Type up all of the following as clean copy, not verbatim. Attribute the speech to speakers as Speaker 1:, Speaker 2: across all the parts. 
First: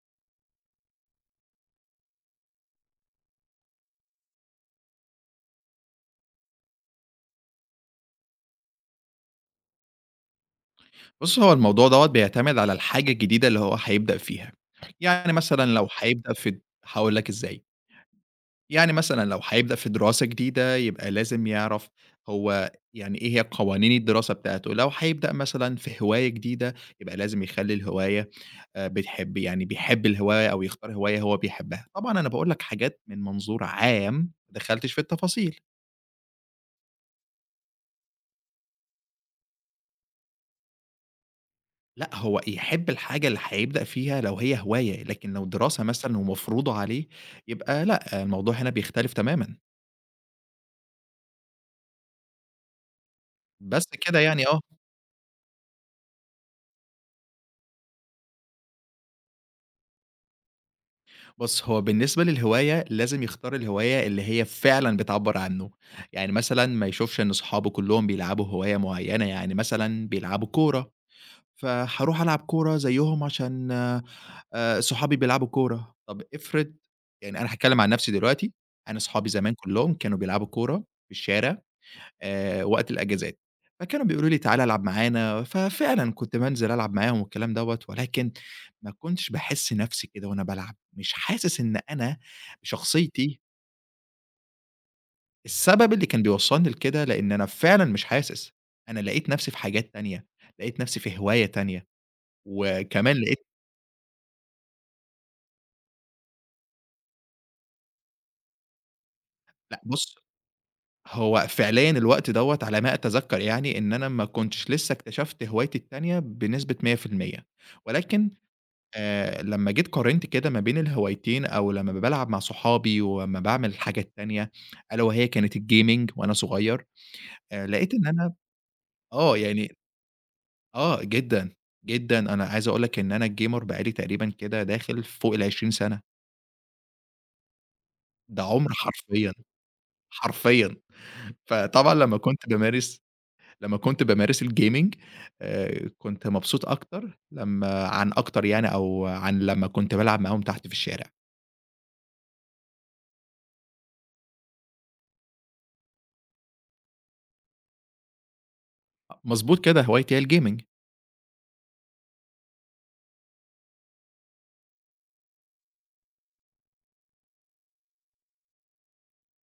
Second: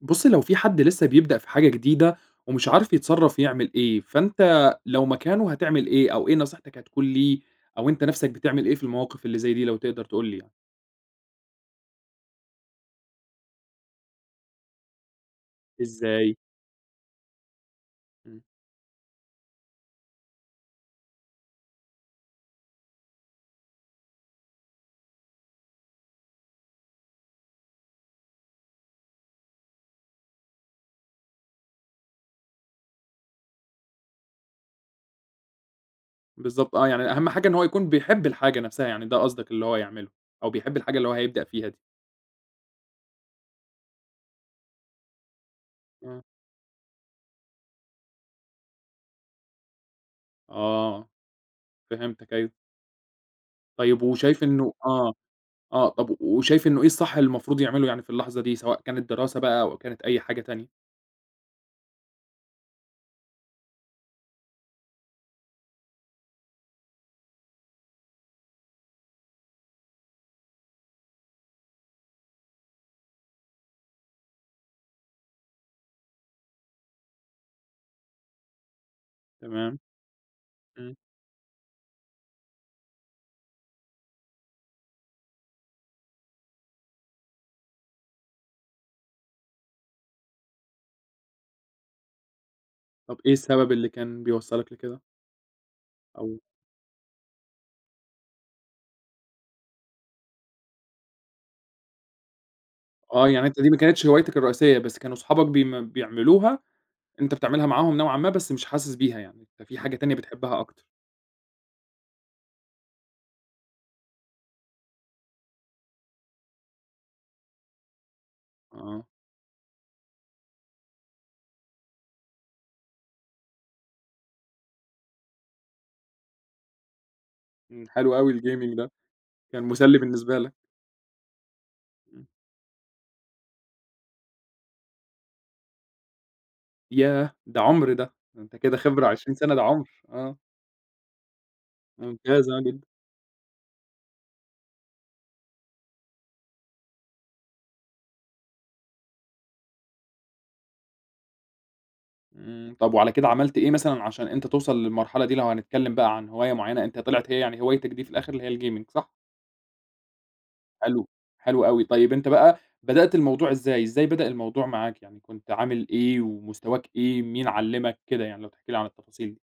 Speaker 1: بُصّي، لو في حد لسه بيبدأ في حاجة جديدة ومش عارف يتصرّف يعمل إيه، فأنت لو مكانه هتعمل إيه، أو إيه نصيحتك هتكون ليه، أو أنت نَفْسك بتعمل إيه في المواقف اللي زي دي لو تقدر تقول لي يعني؟
Speaker 2: بُص، هو الموضوع دوّة بيعتمد على الحاجة الجديدة اللي هو هيبدأ فيها. يعني مثلًا لو هيبدأ
Speaker 1: إزاي؟
Speaker 2: في هاقول لك إزاي.
Speaker 1: إمم،
Speaker 2: يعني مثلًا لو هيبدأ في دراسة جديدة، يبقى لازم يعرف هو يعني إيه هي قوانين الدراسة بتاعته. لو هيبدأ مثلًا في هواية جديدة، يبقى لازم يخلّي الهواية بتحب يعني بيحب الهواية أو يختار هواية هو بيحبها. طبعًا أنا باقول لك حاجات من منظور عام، ما دخلتش في التفاصيل.
Speaker 1: بالضبط آه، يعني أهم حاجة إن هو يكون بيحب الحاجة نَفْسها، يعني ده قصدك اللي هو يعمله، أو بيحب الحاجة اللي هو هيبدأ فيها دي.
Speaker 2: لأ، هو يحب الحاجة اللي هيبدأ فيها لو هي هواية، لكن لو دراسة مثلًا
Speaker 1: آه،
Speaker 2: ومفروضة عليه، يبقى لأ، الموضوع هنا بيختلف تمامًا.
Speaker 1: آه، فهمتك أيوه.
Speaker 2: بس
Speaker 1: طيب
Speaker 2: كده
Speaker 1: وشايف
Speaker 2: يعني آه.
Speaker 1: إنه آه، آه، طَب وشايف إنه إيه الصح اللي المفروض يعمله يعني في اللحظة دي، سواء كانت دراسة بقى أو كانت أي حاجة تانية؟
Speaker 2: بُص، هو بالنسبة للهواية، لازم يختار الهواية اللي هي فعلًا بتعبّر عنه. يعني مثلًا ما يشوفش إن صحابه كلّهم بيلعبوا هواية معيّنة، يعني مثلًا بيلعبوا كورة، فهاروح ألعب كورة زيّهم عشان صحابي بيلعبوا كورة. طَب افرض يعني أنا هاتكلّم عن نَفْسي دلوقتي، أنا صحابي زمان
Speaker 1: تمام،
Speaker 2: كلّهم كانوا بيلعبوا كورة
Speaker 1: إمم،
Speaker 2: في الشارع وقت الأجازات، فكانوا بيقولوا لي: "تعالَ العب معانا." ففعلًا كنت بانزل ألعب معاهم والكلام دوّة، ولكن ما كنتش باحس نَفْسي كده وأنا بالعب، مش حاسس إن أنا
Speaker 1: طَب إيه
Speaker 2: شخصيتي.
Speaker 1: السبب اللي كان بيوصّلك لكده؟
Speaker 2: السبب اللي كان
Speaker 1: أو
Speaker 2: بيوصّلني لكده، لإن أنا فعلًا مش حاسس، أنا لقيت نَفْسي في حاجات تانية، لقيت نَفْسي في هواية تانية، وكمان
Speaker 1: آه،
Speaker 2: لقيت.
Speaker 1: يعني أنت دي ما كانتش هوايتك الرئيسية، بس كانوا صحابك بيعملوها، أنت بتعملها معاهم نوعًا ما بس مش حاسس بيها يعني، أنت في
Speaker 2: لأ
Speaker 1: حاجة
Speaker 2: بُص،
Speaker 1: تانية بتحبها أكتر.
Speaker 2: هو فعليًا الوقت دوّة على ما أتذكّر يعني إن أنا ما كنتش لسه اكتشفت هوايتي التانية بنسبة 100%، ولكن
Speaker 1: آه،
Speaker 2: لمّا جيت قارنت كده ما بين الهوايتين أو لمّا بالعب مع صحابي ولمّا باعمل الحاجة التانية، ألا وهي كانت الgaming وأنا صغير، لقيت إن
Speaker 1: حلو أوي
Speaker 2: أنا
Speaker 1: الgaming ده،
Speaker 2: آه،
Speaker 1: كان
Speaker 2: يعني
Speaker 1: مسلي بالنسبة لك.
Speaker 2: آه، جدًا، جدًا.
Speaker 1: إمم،
Speaker 2: أنا عايز أقول لك إن أنا gamer بقى لي تقريبًا كده داخل فوق ال20 سنة،
Speaker 1: ياه! ده عُمر ده،
Speaker 2: ده
Speaker 1: ده أنت
Speaker 2: عُمر
Speaker 1: كده خبرة
Speaker 2: حرفيًا،
Speaker 1: 20 سَنة ده عُمر، آه،
Speaker 2: حرفيًا. فطبعًا لمّا كنت
Speaker 1: ممتاز جدًا.
Speaker 2: بامارس لمّا كنت بامارس الgaming، كنت مبسوط أكتر لمّا عن أكتر يعني أو عن لمّا كنت بالعب معاهم تحت في الشارع.
Speaker 1: طب وعلى كده عملت إيه مثلًا عشان أنت توصل للمرحلة دي لو هنتكلم بقى عن هواية معينة، أنت طلعت هي يعني هوايتك دي في الآخر اللي هي الgaming صح؟
Speaker 2: مضبوط كده، هوايتي هي الgaming.
Speaker 1: حلو، حلو أوي. طيب أنت بقى بدأت الموضوع إزاي؟ إزاي بدأ الموضوع معاك؟ يعني كنت عامل إيه ومستواك إيه، مين علّمك، كده يعني لو تحكي لي عن التفاصيل دي؟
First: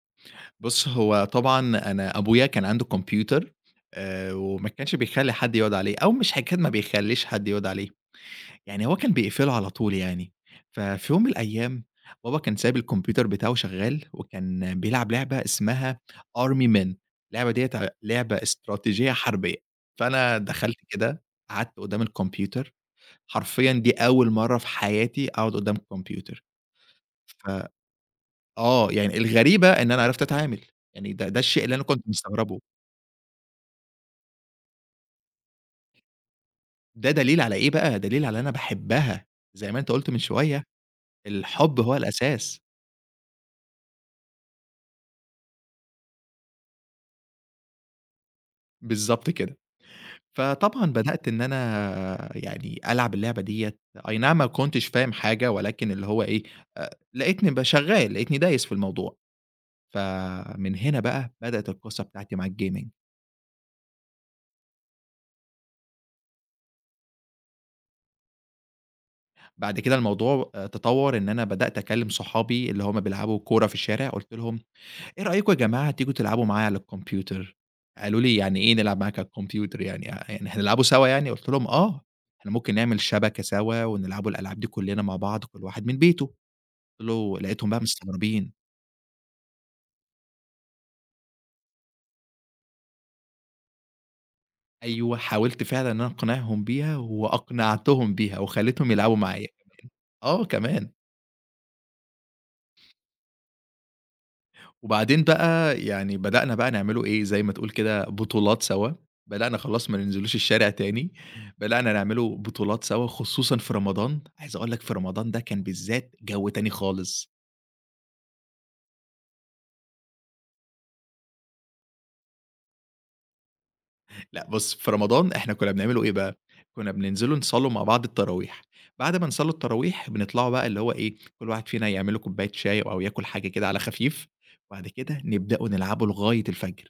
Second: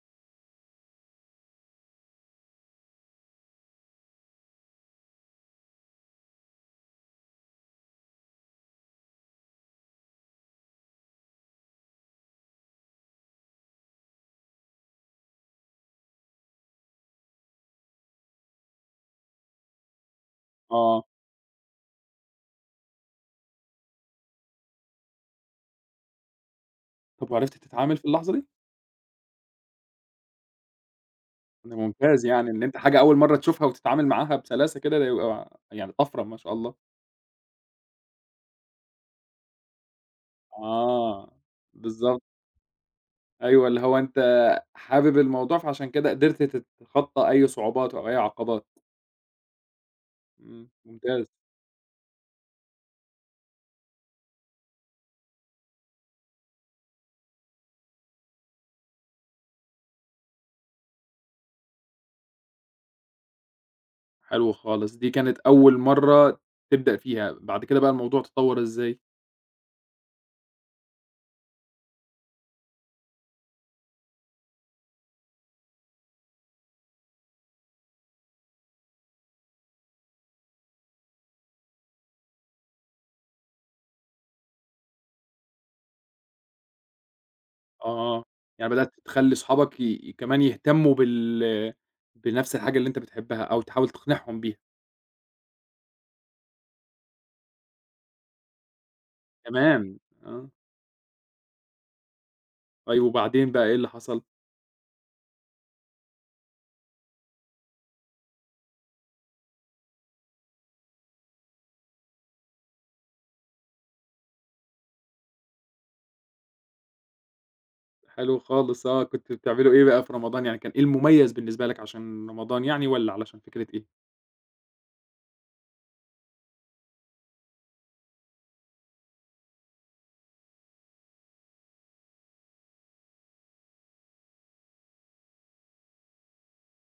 Speaker 2: بُص، هو طبعًا أنا أبويا كان عنده كمبيوتر، وما كانش بيخلّي حد يقعد عليه أو مش حكاية ما بيخلّيش حد يقعد عليه، يعني هو كان بيقفله على طول يعني. ففي يوم من الأيام بابا كان سايب الكمبيوتر بتاعه شغّال وكان بيلعب لعبة اسمها Army Men. اللعبة ديّة ع لعبة استراتيجية حربية. فأنا دخلت
Speaker 1: آه.
Speaker 2: كده قعدت قدّام الكمبيوتر، حرفيًا دي أول مرّة في حياتي أقعد قدّام الكمبيوتر.
Speaker 1: طب
Speaker 2: ف
Speaker 1: وعرفت تتعامل في اللحظة دي؟
Speaker 2: آه، يعني الغريبة إن أنا عرفت أتعامل، يعني ده الشيء اللي
Speaker 1: ده
Speaker 2: أنا كنت
Speaker 1: ممتاز يعني
Speaker 2: مستغربه،
Speaker 1: إن أنت حاجة أول مرّة تشوفها وتتعامل معاها بسلاسة كده، ده يبقى يعني طفرة ما شاء الله.
Speaker 2: ده دليل على إيه بقى، دليل على أنا باحبها، زي ما أنت قُلت من شوية،
Speaker 1: آه،
Speaker 2: الحب هو
Speaker 1: بالضبط.
Speaker 2: الأساس،
Speaker 1: أيوه، اللي هو أنت حابب الموضوع، فعشان كده قدرت تتخطى أي صعوبات أو أي عقبات.
Speaker 2: بالضبط كده، فطبعًا
Speaker 1: ممتاز،
Speaker 2: بدأت إن أنا يعني ألعب اللعبة ديّة، أي نعم ما كنتش فاهم حاجة، ولكن اللي هو إيه، لقيتني ب شغال، لقيتني دايس في الموضوع، فمن هنا بقى بدأت القصة بتاعتي مع الgaming.
Speaker 1: حلو خالص. دي كانت أول مرّة تبدأ فيها، بعد كده بقى الموضوع تطوّر إزاي؟
Speaker 2: بعد كده الموضوع تطوّر إن أنا بدأت أكلم صحابي اللي هُم بيلعبوا كورة في الشارع، قُلت لهم: إيه رأيكم يا جماعة تيجوا تلعبوا معايا على الكمبيوتر؟ قالوا لي: "يعني إيه نلعب معاك على الكمبيوتر يعني آه، يعني هنلعبوا سوا يعني؟" قُلت لهم: "آه، إحنا ممكن نعمل شبكة سوا ونلعبوا الألعاب دي كلّنا مع بعض كل واحد من بيته." قُلت له لقيتهم بقى
Speaker 1: آه، آه.
Speaker 2: مستغربين.
Speaker 1: يعني بدأت تخلّي صحابك كمان يهتمّوا بنفْس الحاجة اللي أنت بتحبّها أو تحاول تقنعهم بيها.
Speaker 2: أيوه، حاولت فعلًا إن أنا أقنعهم بيها وأقنعتهم بيها وخلّيتهم يلعبوا معايا.
Speaker 1: تمام،
Speaker 2: آه
Speaker 1: آه.
Speaker 2: كمان.
Speaker 1: طيب وبعدين بقى إيه اللي حصل؟
Speaker 2: وبعدين بقى يعني بدأنا بقى نعمله إيه، زي ما تقول كده بطولات سوا، بدأنا خلاص ما ننزلوش الشارع تاني، بدأنا نعمله بطولات سوا خصوصًا في رمضان، عايز أقول لك في رمضان ده كان بالذات جو تاني خالص.
Speaker 1: حلو خالص آه. كنتم بتعملوا إيه بقى في رمضان؟ يعني كان إيه المميّز بالنسبة لك عشان رمضان يعني والّا علشان فكرة إيه؟
Speaker 2: لأ بُص، في رمضان إحنا كنا بنعمله إيه بقى، كنا بننزلوا نصلّوا مع بعض التراويح، بعد ما نصلّوا التراويح بنطلعوا بقى اللي هو إيه، كل واحد فينا يعمل له كوباية شاي أو ياكل حاجة كده على خفيف، وبعد كده نبدأوا نلعبوا لغاية الفجر.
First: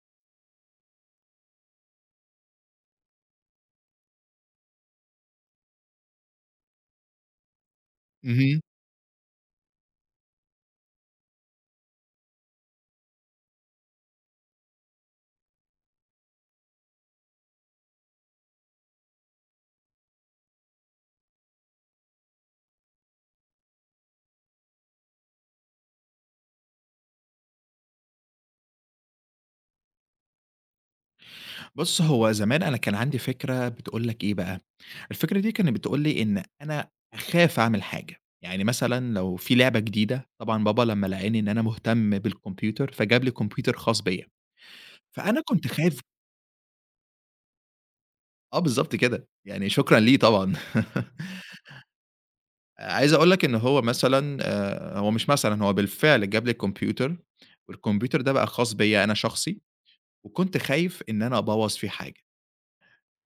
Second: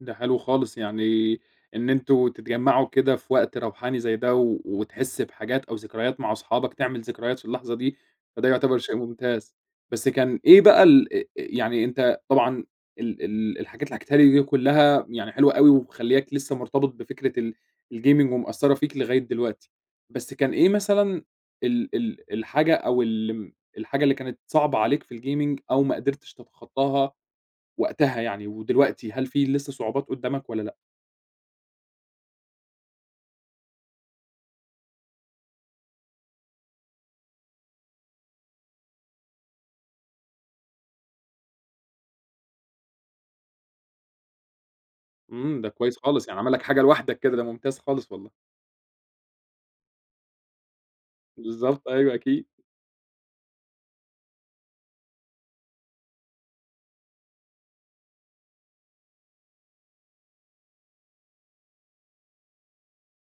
Speaker 1: ده حلو خالص، يعني إن أنتم تتجمّعوا كده في وقت روحاني زي ده وتحس بحاجات أو ذكريات مع أصحابك، تعمل ذكريات في اللحظة دي، فده
Speaker 2: اهم.
Speaker 1: يعتبر شيء ممتاز. بس كان إيه بقى ال أ يعني أنت طبعًا ال ال الحاجات اللي حكيتها لي دي كلّها يعني حلوة أوي ومخلّياك لسه مرتبط بفكرة الgaming ومأثّرة فيك لغاية دلوقتي. بس كان إيه مثلًا ال ال الحاجة أو الحاجة اللي كانت صعبة عليك في الgaming أو ما قدرتش تتخطّاها وقتها يعني، ودلوقتي هل في لسه صعوبات قدّامك والّا لأ؟
Speaker 2: بُص، هو زمان أنا كان عندي فكرة بتقول لك إيه بقى، الفكرة دي كانت بتقول لي إن أنا أخاف أعمل حاجة، يعني مثلًا لو في لعبة جديدة طبعًا بابا لمّا لقاني إن أنا مهتم بالكمبيوتر، فجاب لي كمبيوتر خاص بيّا، فأنا كنت
Speaker 1: ده كويس
Speaker 2: خايف.
Speaker 1: خالص، يعني عمل لك حاجة لوحدك كده، ده ممتاز خالص والله.
Speaker 2: آه بالضبط كده، يعني شكرًا ليه طبعًا.
Speaker 1: بالضبط، أيوه أكيد.
Speaker 2: عايز أقول لك إن هو مثلًا هو مش مثلًا هو بالفعل جاب لي الكمبيوتر، والكمبيوتر ده بقى خاص بيّا أنا شخصي، وكنت خايف إن أنا أبوّظ فيه حاجة.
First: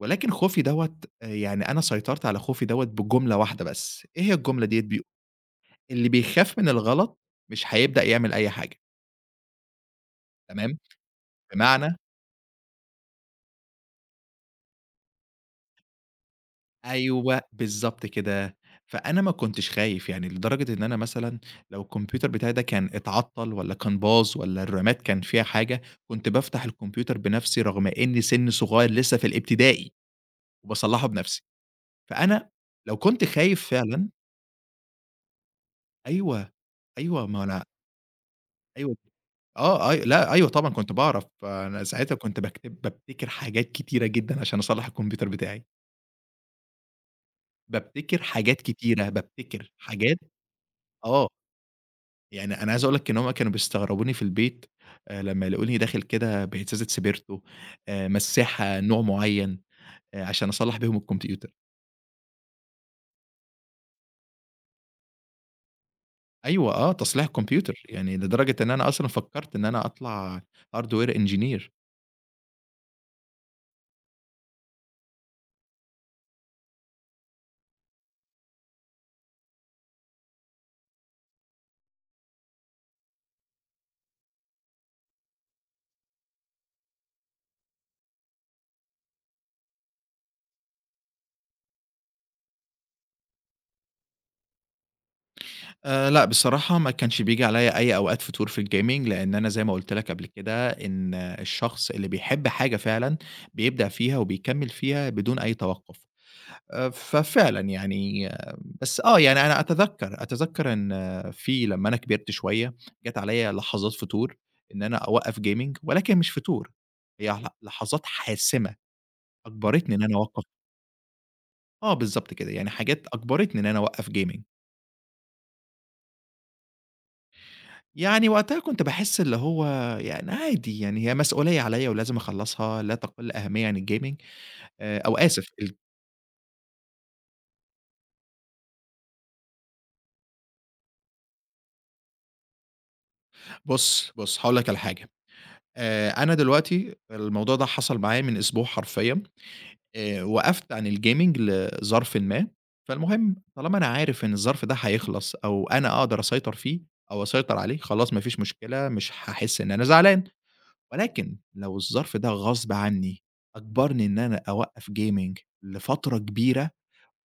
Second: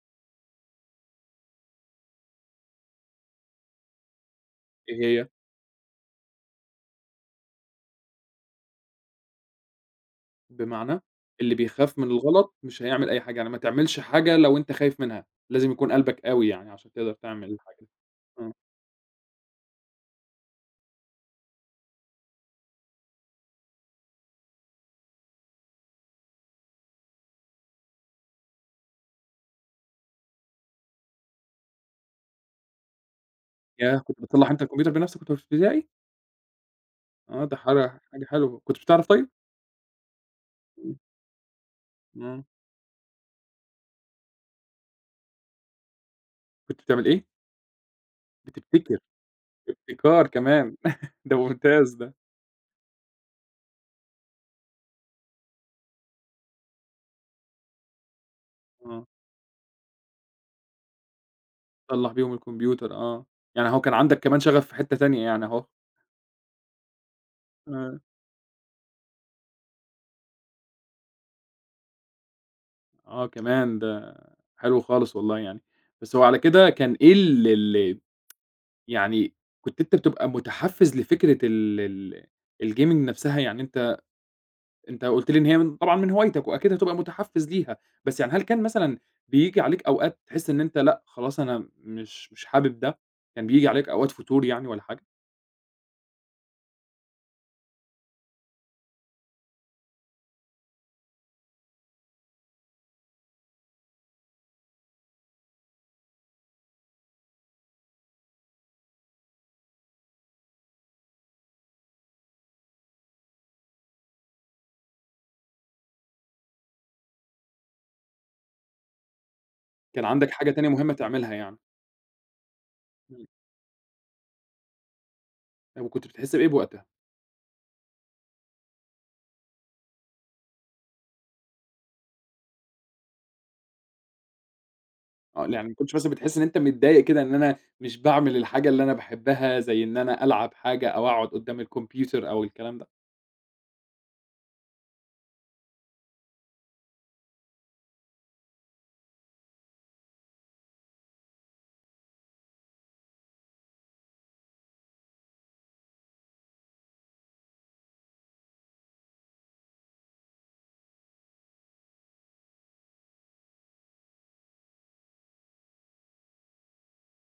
Speaker 2: ولكن خوفي دوّة يعني أنا سيطرت على خوفي دوّة بجملة واحدة بس، إيه هي الجملة ديّة
Speaker 1: إيه هي؟
Speaker 2: اللي بيخاف من الغلط مش هيبدأ يعمل أي حاجة، تمام؟
Speaker 1: بمعنى اللي
Speaker 2: بمعنى
Speaker 1: بيخاف من الغلط مش هيعمل أي حاجة، يعني ما تعملش حاجة لو أنت خايف منها، لازم يكون قلبك قوي يعني عشان تقدر
Speaker 2: أيوه،
Speaker 1: تعمل الحاجة دي.
Speaker 2: بالضبط
Speaker 1: آه،
Speaker 2: كده. فأنا ما كنتش خايف، يعني لدرجة إن أنا مثلًا لو الكمبيوتر بتاعي ده كان اتعطّل والّا كان باظ والّا الرامات كان فيها حاجة، كنت بافتح الكمبيوتر بنفسي رغم إني سِنّي صغير لسه في الابتدائي وباصلّحه بنفسي. فأنا لو كنت خايف
Speaker 1: ياه!
Speaker 2: فعلًا.
Speaker 1: كنت بتصلّح أنت الكمبيوتر بنفسك وأنت في ابتدائي؟
Speaker 2: أيوه، أيوه، ما
Speaker 1: آه، ده
Speaker 2: أنا
Speaker 1: حاجة حاجة حلوة، كنتش
Speaker 2: أيوه.
Speaker 1: بتعرف طيب؟
Speaker 2: آه، أي لأ، أيوه طبعًا كنت
Speaker 1: إمم،
Speaker 2: باعرف، أنا ساعتها كنت
Speaker 1: آه،
Speaker 2: باكتب بابتكر حاجات كتيرة جدًا عشان أصلّح الكمبيوتر بتاعي،
Speaker 1: كنت بتعمل إيه؟
Speaker 2: بابتكر حاجات
Speaker 1: بتبتكر،
Speaker 2: كتيرة، بابتكر حاجات.
Speaker 1: ابتكار كمان،
Speaker 2: آه،
Speaker 1: ده ممتاز ده،
Speaker 2: يعني أنا عايز أقول لك إن هُم كانوا بيستغربوني في البيت لمّا يلاقوني داخل كده بهزازة سبيرتو، مساحة نوع
Speaker 1: آه.
Speaker 2: معيّن، عشان أصلّح بيهم الكمبيوتر.
Speaker 1: تصلّح بيهم الكمبيوتر آه، يعني هو كان عندك كمان شغف في حتّة تانية يعني أهو،
Speaker 2: أيوه آه، تصليح الكمبيوتر،
Speaker 1: آه،
Speaker 2: يعني لدرجة إن أنا أصلًا فكّرت إن أنا أطلع hardware engineer.
Speaker 1: آه كمان ده حلو خالص والله يعني، بس هو على كده كان إيه ال ال يعني كنت أنت بتبقى متحفّز لفكرة ال ال الgaming نفْسها يعني أنت قُلت لي إن هي من طبعًا من هوايتك وأكيد هتبقى متحفّز ليها، بس يعني هل كان مثلًا بييجي عليك أوقات تحس إن أنت لأ خلاص أنا مش حابب ده، كان بييجي عليك أوقات فتور يعني والّا حاجة؟
Speaker 2: لأ، بصراحة ما كانش بييجي عليّا أي أوقات فتور في الgaming، لإن أنا زي ما قُلت لك قبل كده إن الشخص اللي بيحب حاجة فعلًا بيبدع فيها وبيكمّل فيها بدون أي توقُّف. ففعلًا يعني أه، بس آه، يعني أنا أتذكّر إن أه، في لمّا أنا كبرت شوية، جات عليّا لحظات فتور إن أنا أوقّف gaming ولكن مش فتور، هي لحظات حاسمة أجبرتني إن
Speaker 1: كان
Speaker 2: أنا
Speaker 1: عندك
Speaker 2: أوقّف.
Speaker 1: حاجة تانية مهمة تعملها يعني؟
Speaker 2: آه بالضبط كده، يعني حاجات
Speaker 1: إمم،
Speaker 2: أجبرتني إن أنا أوقّف gaming.
Speaker 1: طب وكنت بتحس بإيه بوقتها؟
Speaker 2: يعني وقتها كنت باحس اللي هو يعني عادي، يعني هي مسؤولية عليّا ولازم أخلّصها لا تقل أهمية عن الgaming أو
Speaker 1: آه،
Speaker 2: آسف
Speaker 1: يعني ما
Speaker 2: ال.
Speaker 1: كنتش مثلًا بتحس إن أنت متضايق كده إن أنا مش باعمل الحاجة اللي أنا باحبها، زي إن أنا ألعب حاجة أو أقعد قدّام الكمبيوتر أو الكلام ده؟
Speaker 2: بُص، هاقول لك على حاجة، أنا دلوقتي الموضوع ده حصل معايا من أسبوع حرفيًا، وقفت عن الgaming لظرفٍ ما، فالمهم طالما أنا عارف إن الظرف ده هيخلص أو أنا أقدر أسيطر فيه أو أسيطر عليه، خلاص ما فيش مشكلة، مش هاحس إن أنا زعلان، ولكن لو الظرف ده غصب عني أجبرني إن أنا أوقّف gaming لفترة كبيرة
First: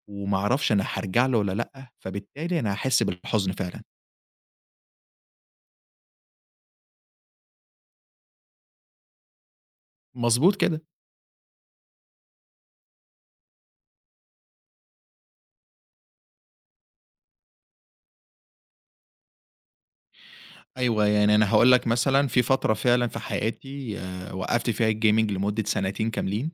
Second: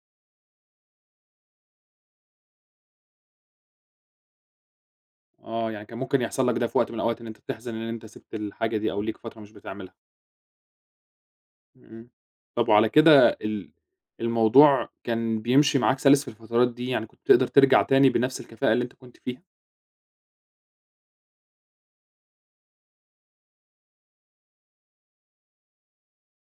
Speaker 2: وما أعرفش أنا هارجع له والّا لأ، فبالتالي أنا هاحس بالحزن فعلًا.
Speaker 1: آه، يعني كان ممكن يحصل لك ده في وقت من الأوقات إن أنت تحزن إن أنت سِبت الحاجة دي أو ليك فترة مش بتعملها.
Speaker 2: مضبوط كده.
Speaker 1: إمم. طب وعلى كده الموضوع كان بيمشي معاك سَلِس في الفترات دي، يعني كنت تقدر ترجع تاني بنفس الكفاءة اللي أنت كنت فيها؟
Speaker 2: أيوه، يعني أنا هاقول لك مثلًا في فترة فعلًا في حياتي وقّفت فيها الgaming لمدة سنتين كاملين،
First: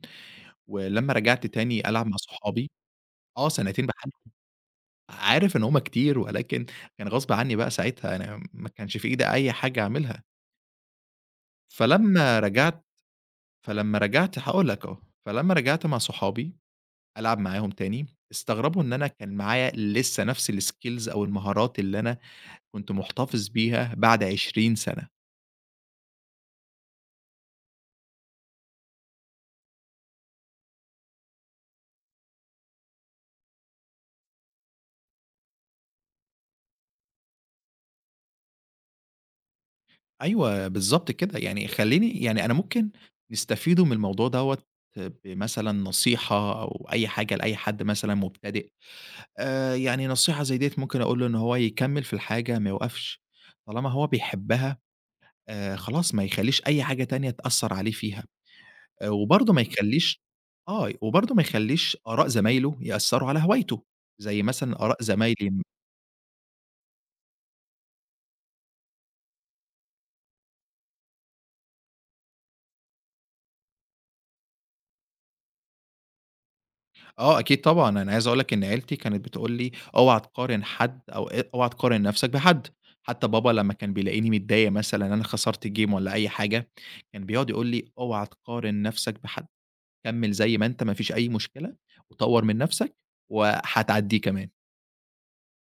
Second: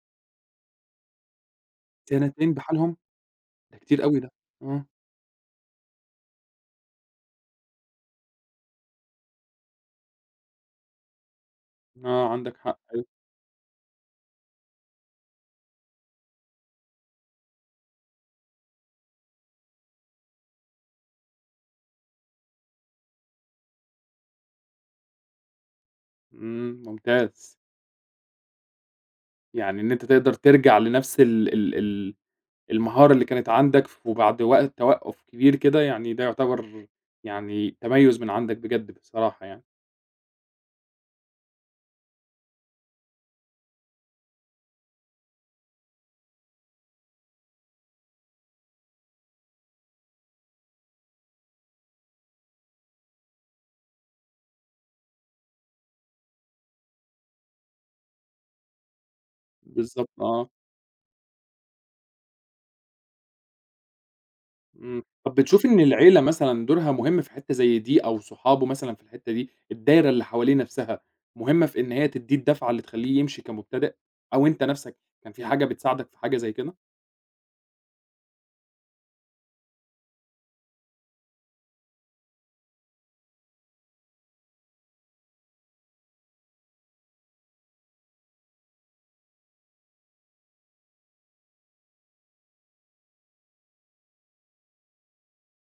Speaker 2: ولمّا رجعت تاني ألعب مع
Speaker 1: سنتين
Speaker 2: صحابي
Speaker 1: بحالهم!
Speaker 2: آه،
Speaker 1: ده
Speaker 2: سنتين
Speaker 1: كتير أوي ده. آه،
Speaker 2: عارف إن هُم كتير، ولكن كان غصب عني بقى ساعتها، أنا ما كانش في إيدي أي حاجة أعملها.
Speaker 1: آه،
Speaker 2: فلمّا
Speaker 1: عندك حق
Speaker 2: رجعت
Speaker 1: أيوه.
Speaker 2: فلمّا رجعت هاقول لك أهو، فلمّا رجعت مع صحابي ألعب معاهم تاني، استغربوا إن أنا كان معايا لسه نفس الskills أو المهارات اللي أنا كنت مُحتفظ بيها بعد 20 سَنة.
Speaker 1: إمم، ممتاز. يعني إن أنت تقدر ترجع لنفس ال ال ال المهارة اللي كانت عندك وبعد وقت توقُّف كبير كده، يعني ده يعتبر يعني تميُّز من عندك بجد بصراحة يعني.
Speaker 2: أيوه بالضبط كده، يعني خلّيني يعني أنا ممكن نستفيدوا من الموضوع دوّة بمثلًا نصيحة أو أي حاجة لأي حد مثلًا مبتدئ، يعني نصيحة زي ديّة ممكن أقول له إن هو يكمّل في الحاجة ما يوقفش، طالما هو بيحبها خلاص ما يخلّيش أي حاجة تانية تأثّر عليه فيها، وبرضه ما
Speaker 1: بالضبط
Speaker 2: يخلّيش
Speaker 1: آه.
Speaker 2: آه، وبرضه ما يخلّيش آراء زمايله يأثّروا على هوايته، زي مثلًا آراء
Speaker 1: إمم. طب
Speaker 2: زمايلي.
Speaker 1: بتشوف إن العيلة مثلًا دورها مهم في حتّة زي دي أو صحابه مثلًا في الحتّة دي، الدايرة اللي حواليه نَفْسها مهمة في إن هي تدّيه الدفعة اللي تخلّيه يمشي كمبتدئ أو أنت نَفْسك كان في حاجة بتساعدك في حاجة زي كده؟
Speaker 2: آه، أكيد طبعًا، أنا عايز أقول لك إن عيلتي كانت بتقول لي: "اوعى تقارن حد أو أ اوعى تقارن نفسك بحد." حتى بابا لمّا كان بيلاقيني متضايق مثلًا إن أنا خسرت game والّا أي حاجة، كان بيقعد يقول لي: "اوعى تقارن نفسك بحد، كمّل زي ما أنت ما فيش أي مشكلة، وطوّر من نفسك وهتعدّيه كمان."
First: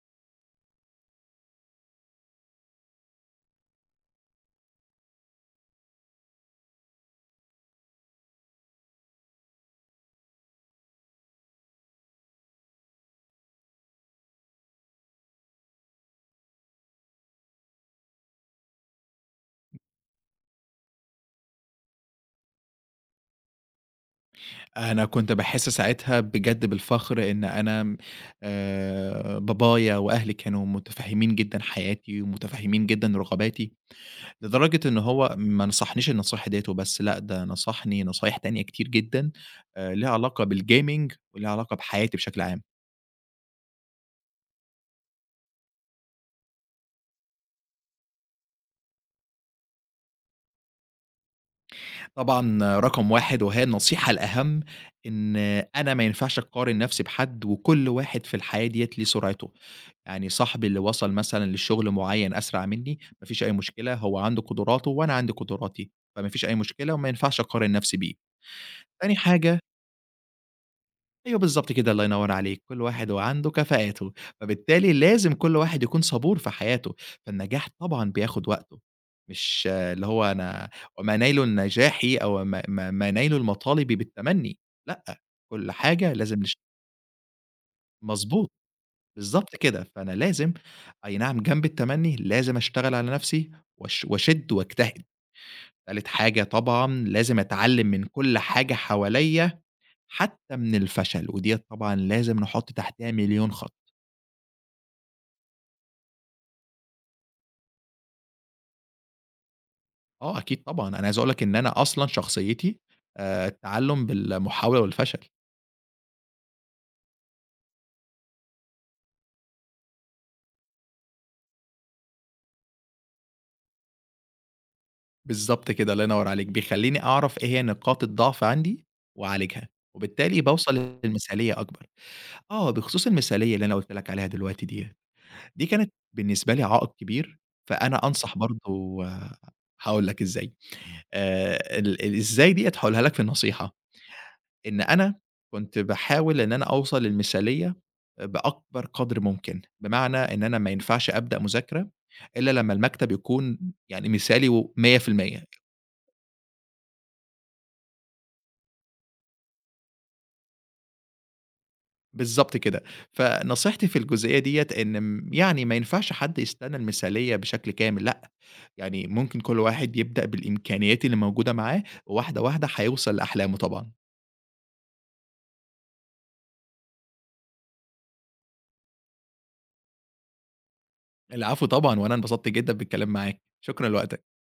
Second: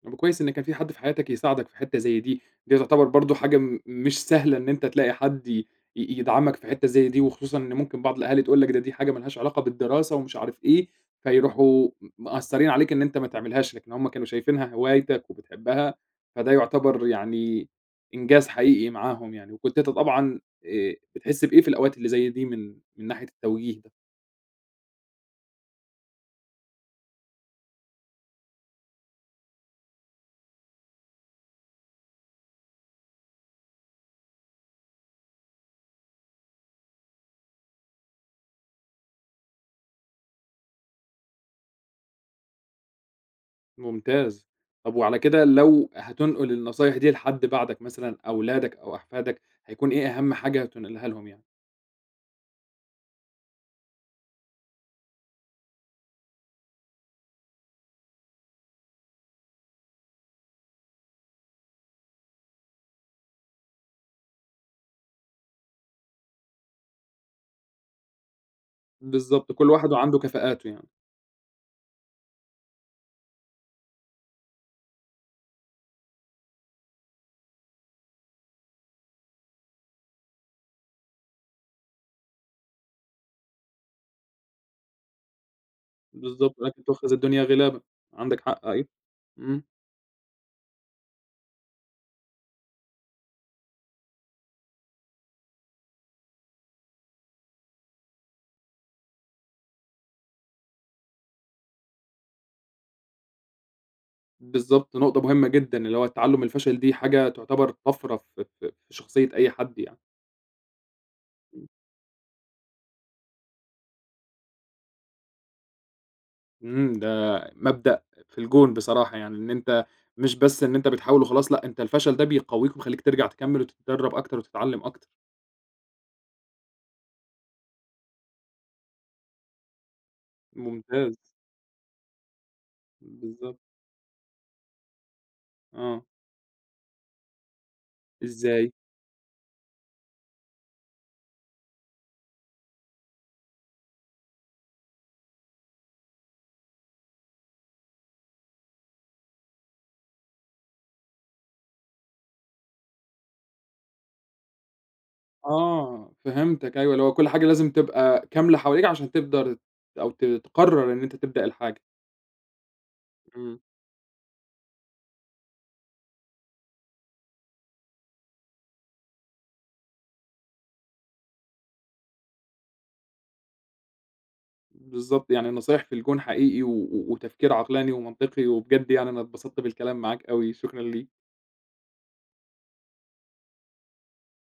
Speaker 1: طب كويس إن كان في حد في حياتك يساعدك في حتّة زي دي، دي تعتبر برضه حاجة مش سهلة إن أنت تلاقي حد ي ي يدعمك في حتّة زي دي، وخصوصًا إن ممكن بعض الأهالي تقول لك دي حاجة ما لهاش علاقة بالدراسة ومش عارف إيه، فيروحوا مأثّرين عليك إن أنت ما تعملهاش، لكن هم كانوا شايفينها هوايتك وبتحبها، فده يعتبر يعني إنجاز حقيقي معاهم يعني، وكنت أنت طبعًا بتحس بإيه في الأوقات اللي زي دي من ناحية التوجيه ده؟
Speaker 2: أنا كنت باحس ساعتها بجد بالفخر إن أنا بابايا وأهلي كانوا متفهمين جدًا حياتي ومتفهمين جدًا رغباتي. لدرجة إن هو ما نصحنيش النصيحة ديّة وبس، لأ ده نصحني نصايح تانية كتير جدًا ليها علاقة بالgaming وليها علاقة بحياتي بشكل عام.
Speaker 1: ممتاز. طب وعلى كده لو هتنقل النصايح دي لحد بعدك مثلًا، أولادك أو أحفادك، هيكون إيه أهم حاجة هتنقلها لهم يعني؟
Speaker 2: طبعًا رقم 1 وهي النصيحة الأهم، إن أنا ما ينفعش أقارن نفسي بحد وكل واحد في الحياة ديّة ليه سرعته. يعني صاحبي اللي وصل مثلًا لشغل معين أسرع مني، ما فيش أي مشكلة، هو عنده قدراته وأنا عندي قدراتي، فما فيش أي مشكلة وما ينفعش أقارن نفسي بيه. تاني
Speaker 1: بالضبط،
Speaker 2: حاجة
Speaker 1: كل واحد وعنده كفاءاته يعني.
Speaker 2: أيوه بالضبط كده، الله ينوّر عليك، كل واحد وعنده كفاءاته، فبالتالي لازم كل واحد يكون صبور في حياته، فالنجاح طبعًا بياخد وقته، مش آه، اللي هو أنا وما نيل نجاحِ أو ما ما ما نيل المطالب بالتمني، لأ، كل حاجة لازم
Speaker 1: بالضبط، "ولكن تُؤخذ الدنيا غلابًا." عندك
Speaker 2: مضبوط،
Speaker 1: حق أيوه.
Speaker 2: بالضبط
Speaker 1: إمم.
Speaker 2: كده، فأنا لازم أي نعم جنب التمني لازم أشتغل على نفسي واشِد واجتهد، تالت حاجة طبعًا لازم أتعلم من كل حاجة حواليّا حتى من الفشل، وديّة طبعًا لازم نحط تحتها مليون خط.
Speaker 1: بالضبط، نقطة مهمة جدًا، اللي هو التعلُّم من الفشل دي حاجة تعتبر طَفرة في شخصية أي حد يعني.
Speaker 2: آه أكيد طبعًا، أنا عايز أقول لك إن أنا أصلًا شخصيتي التعلُّم بالمحاولة والفشل،
Speaker 1: ده مبدأ في الجون بصراحة يعني، إن أنت مش بس إن أنت بتحاول وخلاص، لأ، أنت الفشل ده بيقوّيك وبيخلّيك ترجع تكمّل وتتدرّب أكتر وتتعلّم أكتر.
Speaker 2: بالضبط كده، الله ينوّر عليك، بيخلّيني أعرف إيه هي نقاط الضعف عندي وأعالجها، وبالتالي باوصل
Speaker 1: ممتاز،
Speaker 2: للمثالية أكبر. آه، بخصوص المثالية
Speaker 1: بالضبط.
Speaker 2: اللي أنا قُلت لك عليها دلوقتي ديّة، دي كانت
Speaker 1: آه،
Speaker 2: بالنسبة لي عائق كبير، فأنا أنصح
Speaker 1: إزاي؟
Speaker 2: برضه هاقول لك إزاي، إزاي ديّة هاقولها لك في النصيحة. إن أنا كنت باحاول إن أنا أوصل للمثالية بأكبر قدر ممكن، بمعنى إن أنا ما ينفعش أبدأ مذاكرة إلا لمّا المكتب يكون يعني مثالي و100%.
Speaker 1: آه، فهمتك أيوه، اللي هو كل حاجة لازم تبقى كاملة حواليك عشان تقدر أو تقرر إن أنت تبدأ الحاجة.
Speaker 2: بالضبط كده.
Speaker 1: إمم.
Speaker 2: فنصيحتي في الجزئية ديّة إن يعني ما ينفعش حد يستنى المثالية بشكل كامل لأ، يعني ممكن كل واحد يبدأ بالإمكانيات اللي موجودة معاه، وواحدة، واحدة هيوصل لأحلامه طبعًا.
Speaker 1: بالضبط، يعني النصايح في الجون حقيقي وتفكير عقلاني ومنطقي، وبجد يعني أنا اتبسطت بالكلام معاك أوي، شكرًا ليك.
Speaker 2: العفو طبعًا، وأنا انبسطت جدًا بالكلام معاك، شكرًا لوقتك.